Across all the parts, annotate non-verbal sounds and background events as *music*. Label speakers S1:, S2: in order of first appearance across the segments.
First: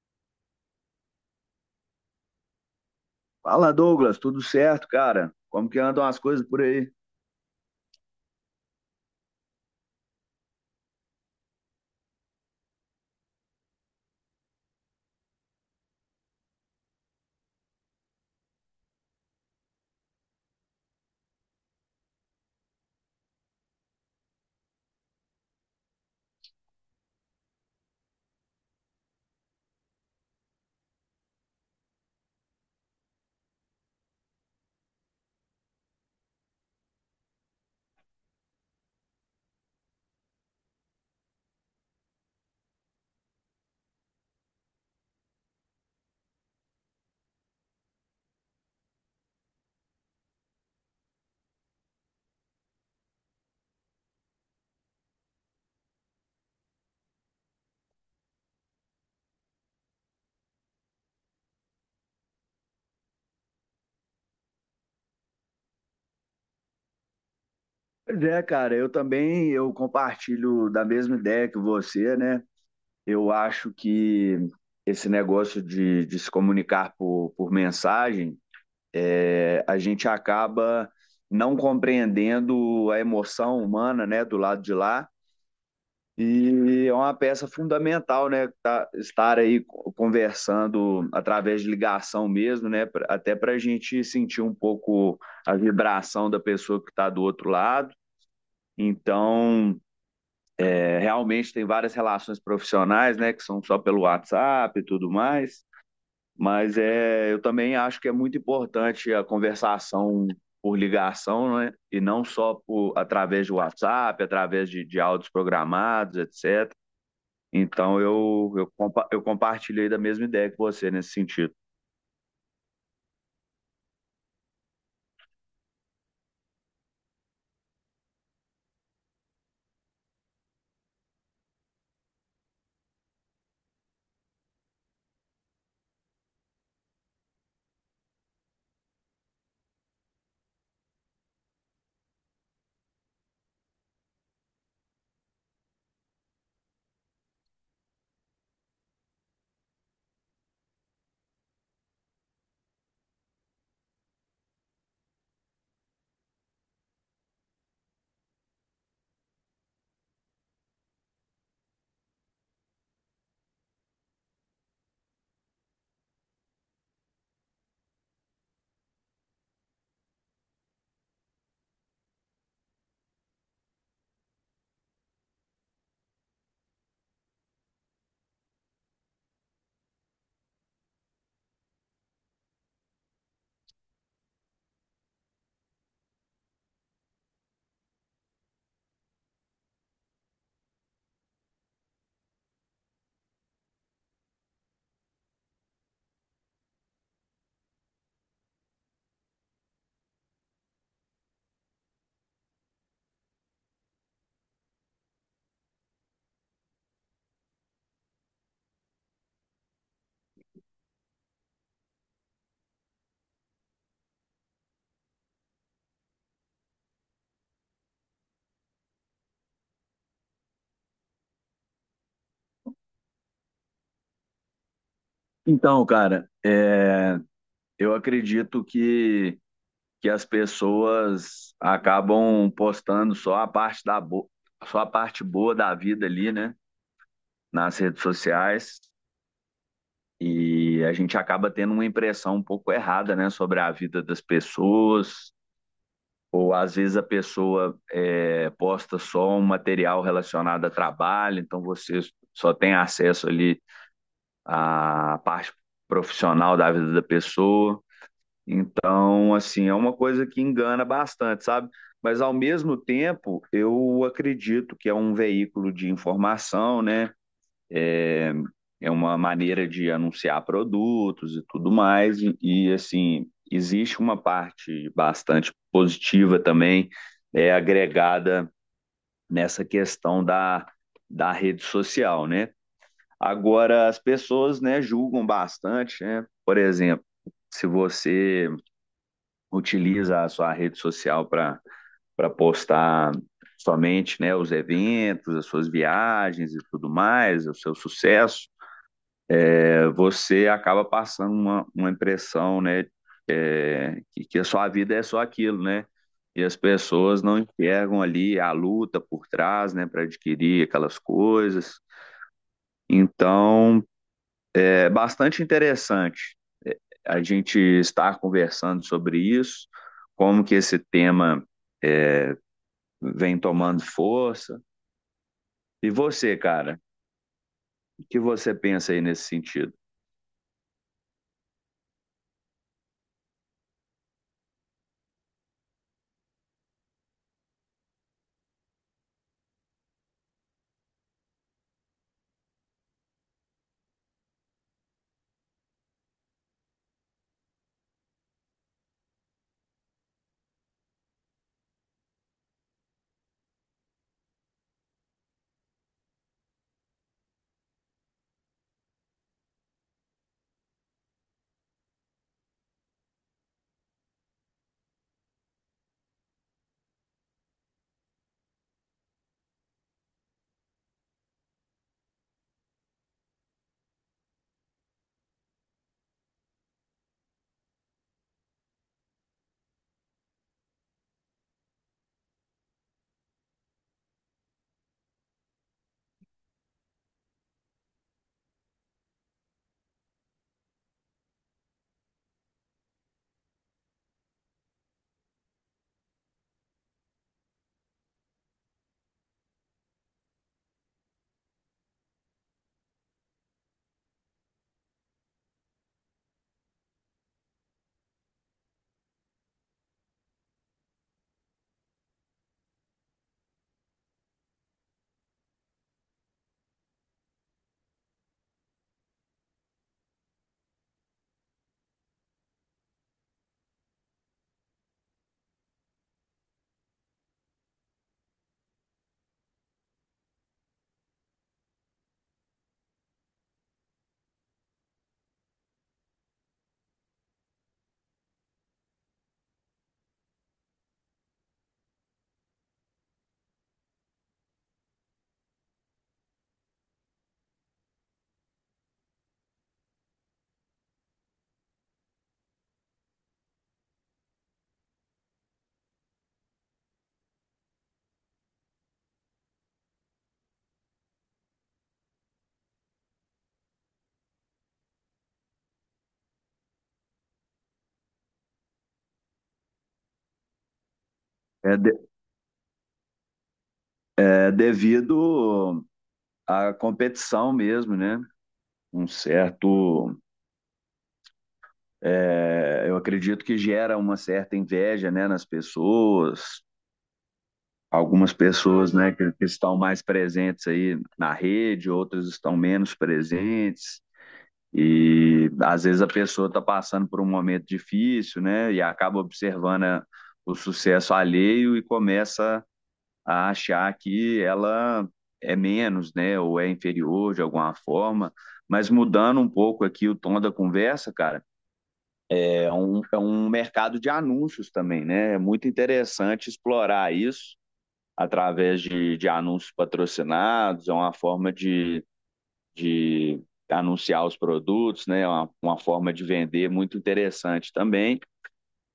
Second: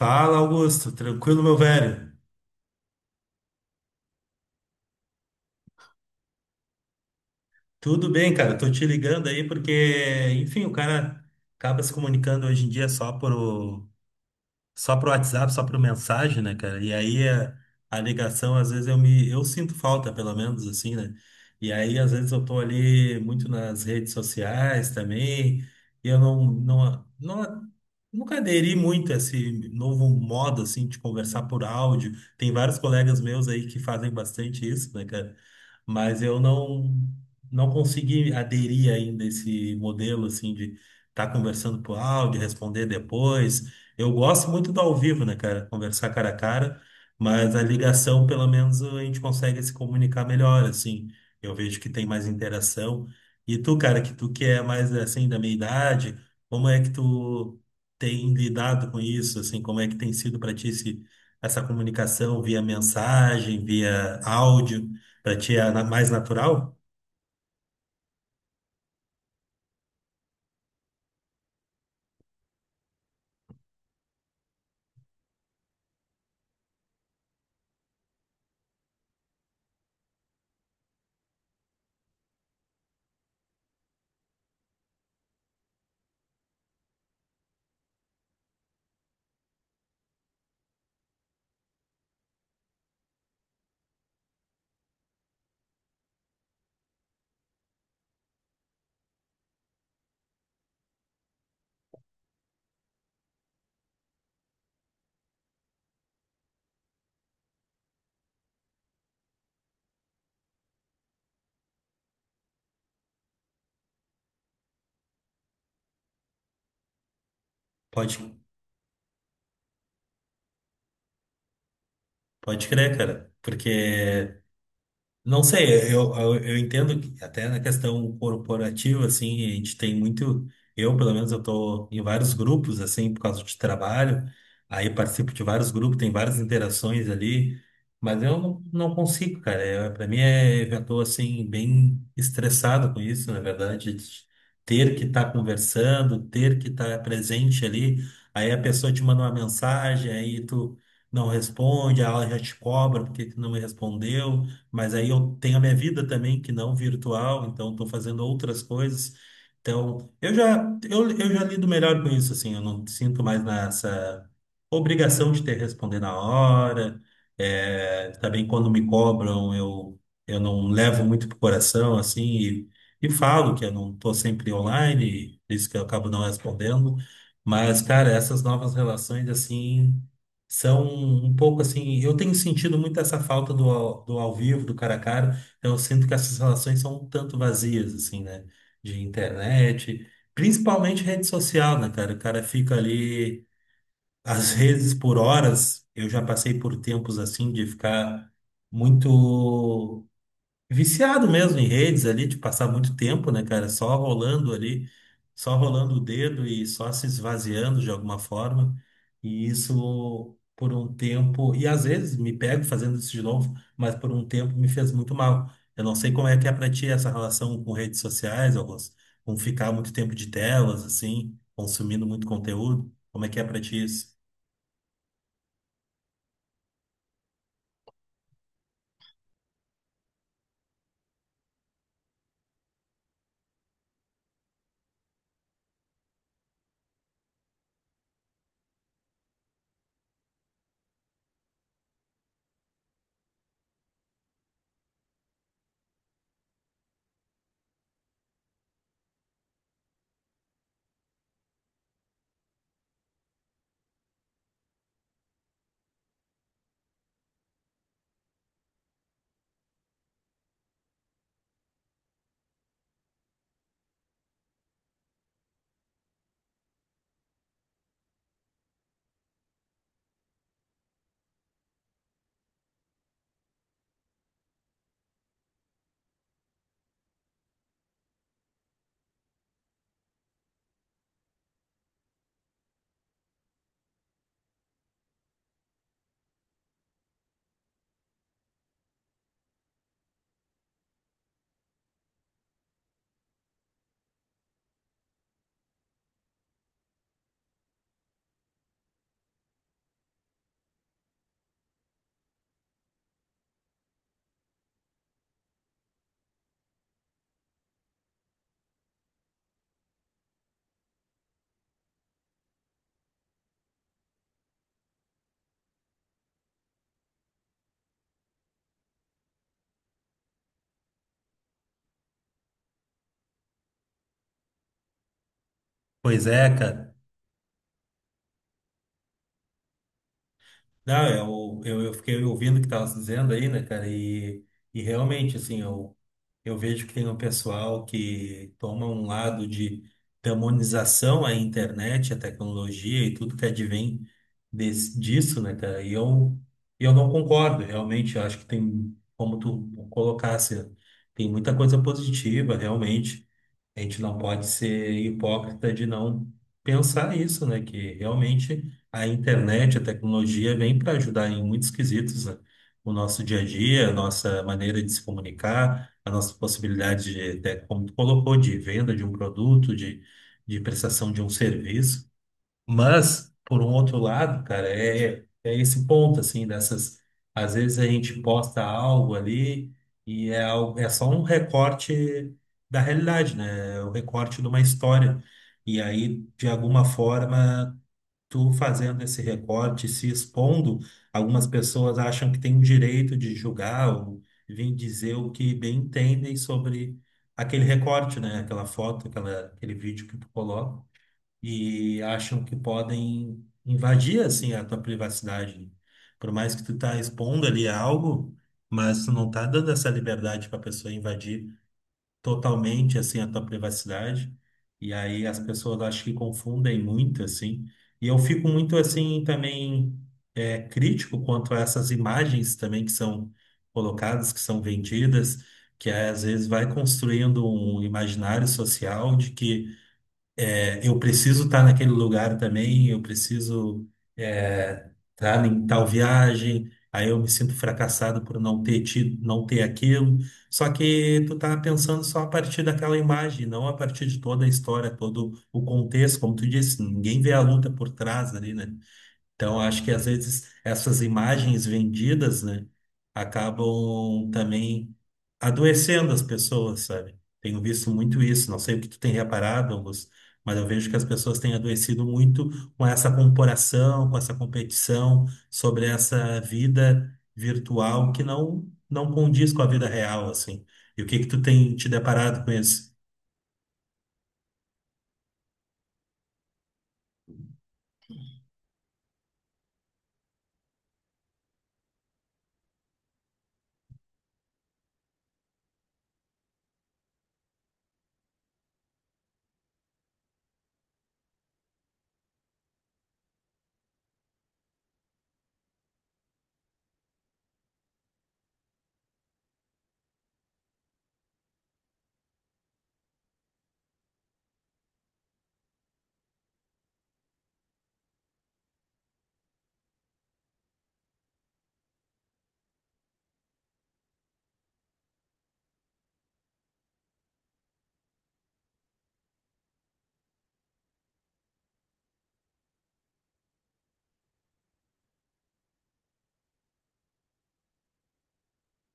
S1: Fala, Augusto. Tranquilo, meu velho?
S2: Fala, Douglas, tudo certo, cara? Como que andam as coisas por aí?
S1: Tudo bem, cara. Tô te ligando aí porque, enfim, o cara acaba se comunicando hoje em dia só pro WhatsApp, só pro mensagem, né, cara? E aí a ligação, às vezes eu me, eu sinto falta, pelo menos assim, né? E aí às vezes eu tô ali muito nas redes sociais também, e eu nunca aderi muito a esse novo modo assim de conversar por áudio. Tem vários colegas meus aí que fazem bastante isso, né, cara? Mas eu não não consegui aderir ainda a esse modelo assim de estar conversando por áudio, responder depois. Eu gosto muito do ao vivo, né, cara? Conversar cara a cara, mas a ligação, pelo menos, a gente consegue se comunicar melhor, assim. Eu vejo que tem mais interação. E tu, cara, que tu que é mais, assim, da minha idade, como é que tu tem lidado com isso, assim? Como é que tem sido para ti essa comunicação via mensagem, via áudio? Para ti é mais natural?
S2: Pois é, cara, eu também eu compartilho da mesma ideia que você, né? Eu acho que esse negócio de se comunicar por mensagem, a gente acaba não compreendendo a emoção humana, né, do lado de lá. E é uma peça fundamental, né? Estar aí conversando através de ligação mesmo, né? Até para a gente sentir um pouco a vibração da pessoa que está do outro lado. Então, realmente tem várias relações profissionais, né? Que são só pelo WhatsApp e tudo mais. Mas é, eu também acho que é muito importante a conversação por ligação, né? E não só por, através do WhatsApp, através de áudios programados, etc. Então
S1: Pode,
S2: eu compartilhei da mesma ideia que você nesse sentido.
S1: pode crer, cara. Porque não sei, eu entendo que até na questão corporativa, assim, a gente tem muito. Eu, pelo menos, eu tô em vários grupos, assim, por causa de trabalho, aí participo de vários grupos, tem várias interações ali, mas eu não consigo, cara. Eu, pra mim, é, eu já tô, assim, bem estressado com isso, na verdade, de ter que estar conversando, ter que estar presente ali, aí a pessoa te manda uma mensagem, aí tu não responde, aí ela já te cobra porque tu não me respondeu, mas aí eu tenho a minha vida também que não virtual, então estou fazendo outras coisas. Então, eu já lido melhor com isso, assim, eu não sinto mais nessa obrigação de ter que responder na hora. É, também quando me cobram, eu não levo muito pro coração, assim, e falo que eu não estou sempre online, e por isso que eu acabo não respondendo. Mas, cara, essas novas relações, assim, são um pouco assim. Eu tenho sentido muito essa falta do, do ao vivo, do cara a cara. Então, eu sinto que essas relações são um tanto vazias, assim, né? De internet, principalmente rede social, né, cara? O cara fica ali, às *laughs* vezes, por horas. Eu já passei por tempos assim de ficar muito viciado mesmo em redes ali, de passar muito tempo, né, cara? Só rolando ali, só rolando o dedo e só se esvaziando de alguma forma. E isso por um tempo, e às vezes me pego fazendo isso de novo, mas por um tempo me fez muito mal. Eu não sei como é que é pra ti essa relação com redes sociais, Augusto, com ficar muito tempo de telas, assim, consumindo muito conteúdo. Como é que é pra ti isso?
S2: Então, cara, é, eu acredito que as pessoas acabam postando só a parte boa da vida ali, né, nas redes sociais, e a gente acaba tendo uma impressão um pouco errada, né, sobre a vida das pessoas, ou às vezes a pessoa posta só um material relacionado a trabalho, então você só tem acesso ali a parte profissional da vida da pessoa. Então, assim, é uma coisa que engana bastante, sabe? Mas, ao mesmo tempo, eu acredito que é um veículo de informação, né? É, é uma maneira de anunciar produtos e tudo mais. Assim, existe uma parte bastante positiva também, é agregada nessa questão da rede social, né? Agora, as pessoas, né, julgam bastante, né? Por exemplo, se você utiliza a sua rede social para postar somente, né, os eventos, as suas viagens e tudo mais, o seu sucesso, você acaba passando uma impressão, né, que a sua vida é só aquilo, né? E as pessoas não enxergam ali a luta por trás, né, para adquirir aquelas coisas. Então, é bastante interessante a gente estar conversando sobre isso, como que esse tema vem tomando força. E
S1: Pois
S2: você,
S1: é,
S2: cara,
S1: cara.
S2: o que você pensa aí nesse sentido?
S1: Não, eu fiquei ouvindo o que estava dizendo aí, né, cara? E realmente, assim, eu vejo que tem um pessoal que toma um lado de demonização à internet, à tecnologia e tudo que advém disso, né, cara? E eu não concordo, realmente. Eu acho que tem, como tu colocasse, tem muita coisa positiva, realmente. A gente não pode ser hipócrita de não pensar isso, né? Que realmente a internet, a tecnologia vem para ajudar em muitos quesitos, né? O nosso dia a dia, a nossa maneira de se comunicar, a nossa possibilidade de, até como tu colocou, de venda de um produto, de prestação de um serviço. Mas, por um outro lado, cara, é esse ponto, assim, dessas. Às vezes a gente posta algo ali e é só um recorte da realidade, né? É o recorte de uma história. E aí, de alguma forma, tu fazendo esse recorte, se expondo, algumas pessoas acham que tem o direito de julgar ou vir dizer o que bem entendem sobre aquele recorte, né? Aquela foto, aquele vídeo que tu coloca e acham que podem invadir assim a tua privacidade. Por mais que tu tá expondo ali algo, mas tu não tá dando essa liberdade para a pessoa invadir totalmente assim a tua privacidade. E aí as pessoas acho que confundem muito assim. E eu fico muito assim também crítico quanto a essas imagens também que são colocadas, que são vendidas, que às vezes vai construindo um imaginário social de que eu preciso estar naquele lugar também, eu preciso estar em tal viagem, aí eu me sinto fracassado por não ter tido, não ter aquilo. Só que tu tá pensando só a partir daquela imagem, não a partir de toda a história, todo o contexto, como tu disse, ninguém vê a luta por trás ali, né? Então, acho que às vezes essas imagens vendidas, né, acabam também adoecendo as pessoas, sabe? Tenho visto muito isso. Não sei o que tu tem reparado, Augusto, mas eu vejo que as pessoas têm adoecido muito com essa comparação, com essa competição sobre essa vida virtual que não condiz com a vida real, assim. E o que que tu tem
S2: É,
S1: te
S2: de,
S1: deparado com isso?
S2: é devido à competição mesmo, né? Um certo, eu acredito que gera uma certa inveja, né, nas pessoas. Algumas pessoas, né, que estão mais presentes aí na rede, outras estão menos presentes. E às vezes a pessoa está passando por um momento difícil, né? E acaba observando o sucesso alheio e começa a achar que ela é menos, né? Ou é inferior de alguma forma. Mas mudando um pouco aqui o tom da conversa, cara, é um mercado de anúncios também, né? É muito interessante explorar isso através de anúncios patrocinados, é uma forma de anunciar os produtos, né? É uma forma de vender muito interessante também.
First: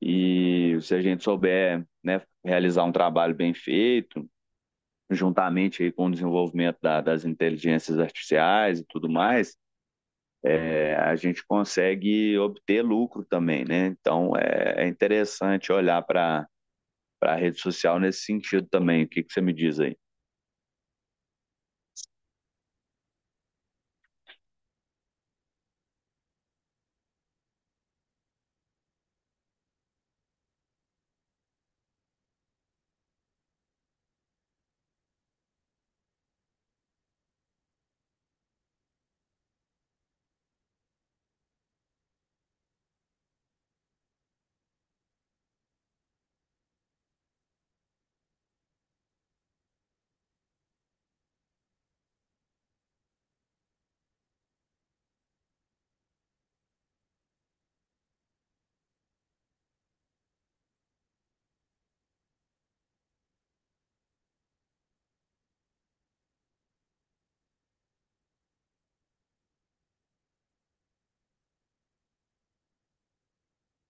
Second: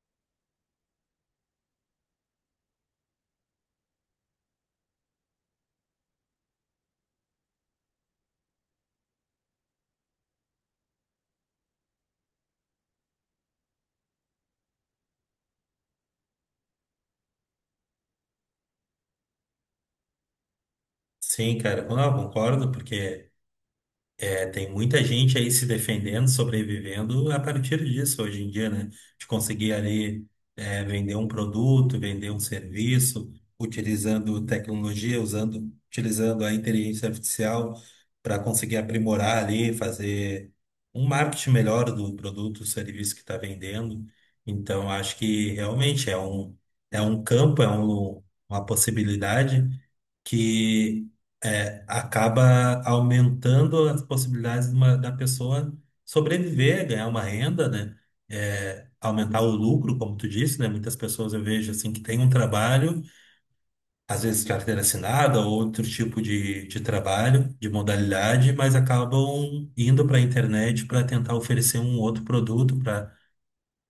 S2: E se a gente souber, né, realizar um trabalho bem feito, juntamente aí com o desenvolvimento das inteligências artificiais e tudo mais, a gente consegue obter lucro também, né? Então é, é interessante olhar para a rede social nesse sentido também. O que você me diz aí?
S1: Sim, cara, não, eu concordo, porque é, tem muita gente aí se defendendo, sobrevivendo a partir disso hoje em dia, né? De conseguir ali vender um produto, vender um serviço, utilizando tecnologia, utilizando a inteligência artificial para conseguir aprimorar ali, fazer um marketing melhor do produto, do serviço que está vendendo. Então, acho que realmente é um campo, uma possibilidade que acaba aumentando as possibilidades de da pessoa sobreviver, ganhar uma renda, né? É, aumentar o lucro, como tu disse, né? Muitas pessoas eu vejo assim que têm um trabalho, às vezes carteira assinada ou outro tipo de trabalho, de modalidade, mas acabam indo para a internet para tentar oferecer um outro produto,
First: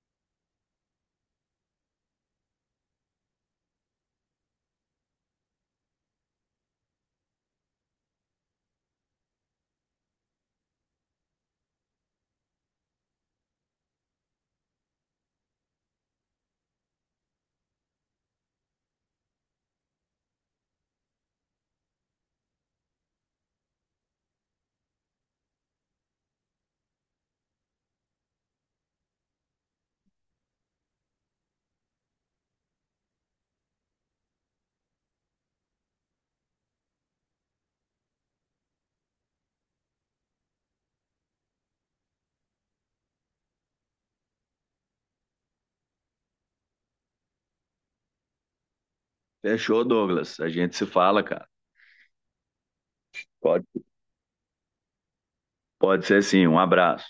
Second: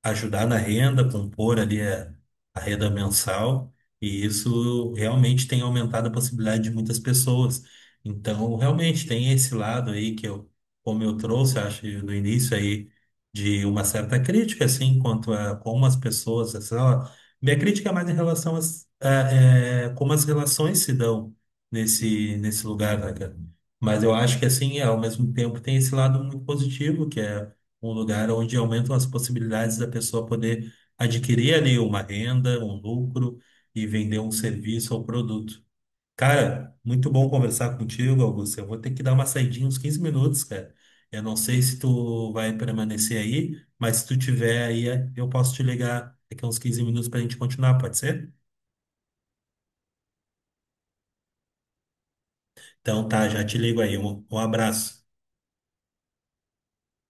S1: ajudar na renda, compor ali a renda mensal, e isso realmente tem aumentado a possibilidade de muitas pessoas. Então, realmente tem esse lado aí que eu, como eu trouxe, acho, no início aí, de uma certa crítica, assim, quanto a como as pessoas, assim, ó, minha crítica é mais em relação como as relações se dão nesse lugar, né, cara? Mas eu acho que, assim, ao mesmo tempo tem esse lado muito positivo, que é um lugar onde aumentam as possibilidades da pessoa poder adquirir ali uma renda, um lucro e vender um serviço ou produto. Cara, muito bom conversar contigo, Augusto. Eu vou ter que dar uma saidinha uns 15 minutos, cara. Eu não sei se tu vai permanecer aí, mas se tu tiver aí, é, eu posso te ligar daqui a uns 15 minutos pra gente continuar, pode ser?
S2: Fechou, Douglas. A gente se fala, cara.
S1: Então tá, já te ligo
S2: Pode,
S1: aí. Um abraço.
S2: pode ser sim. Um abraço.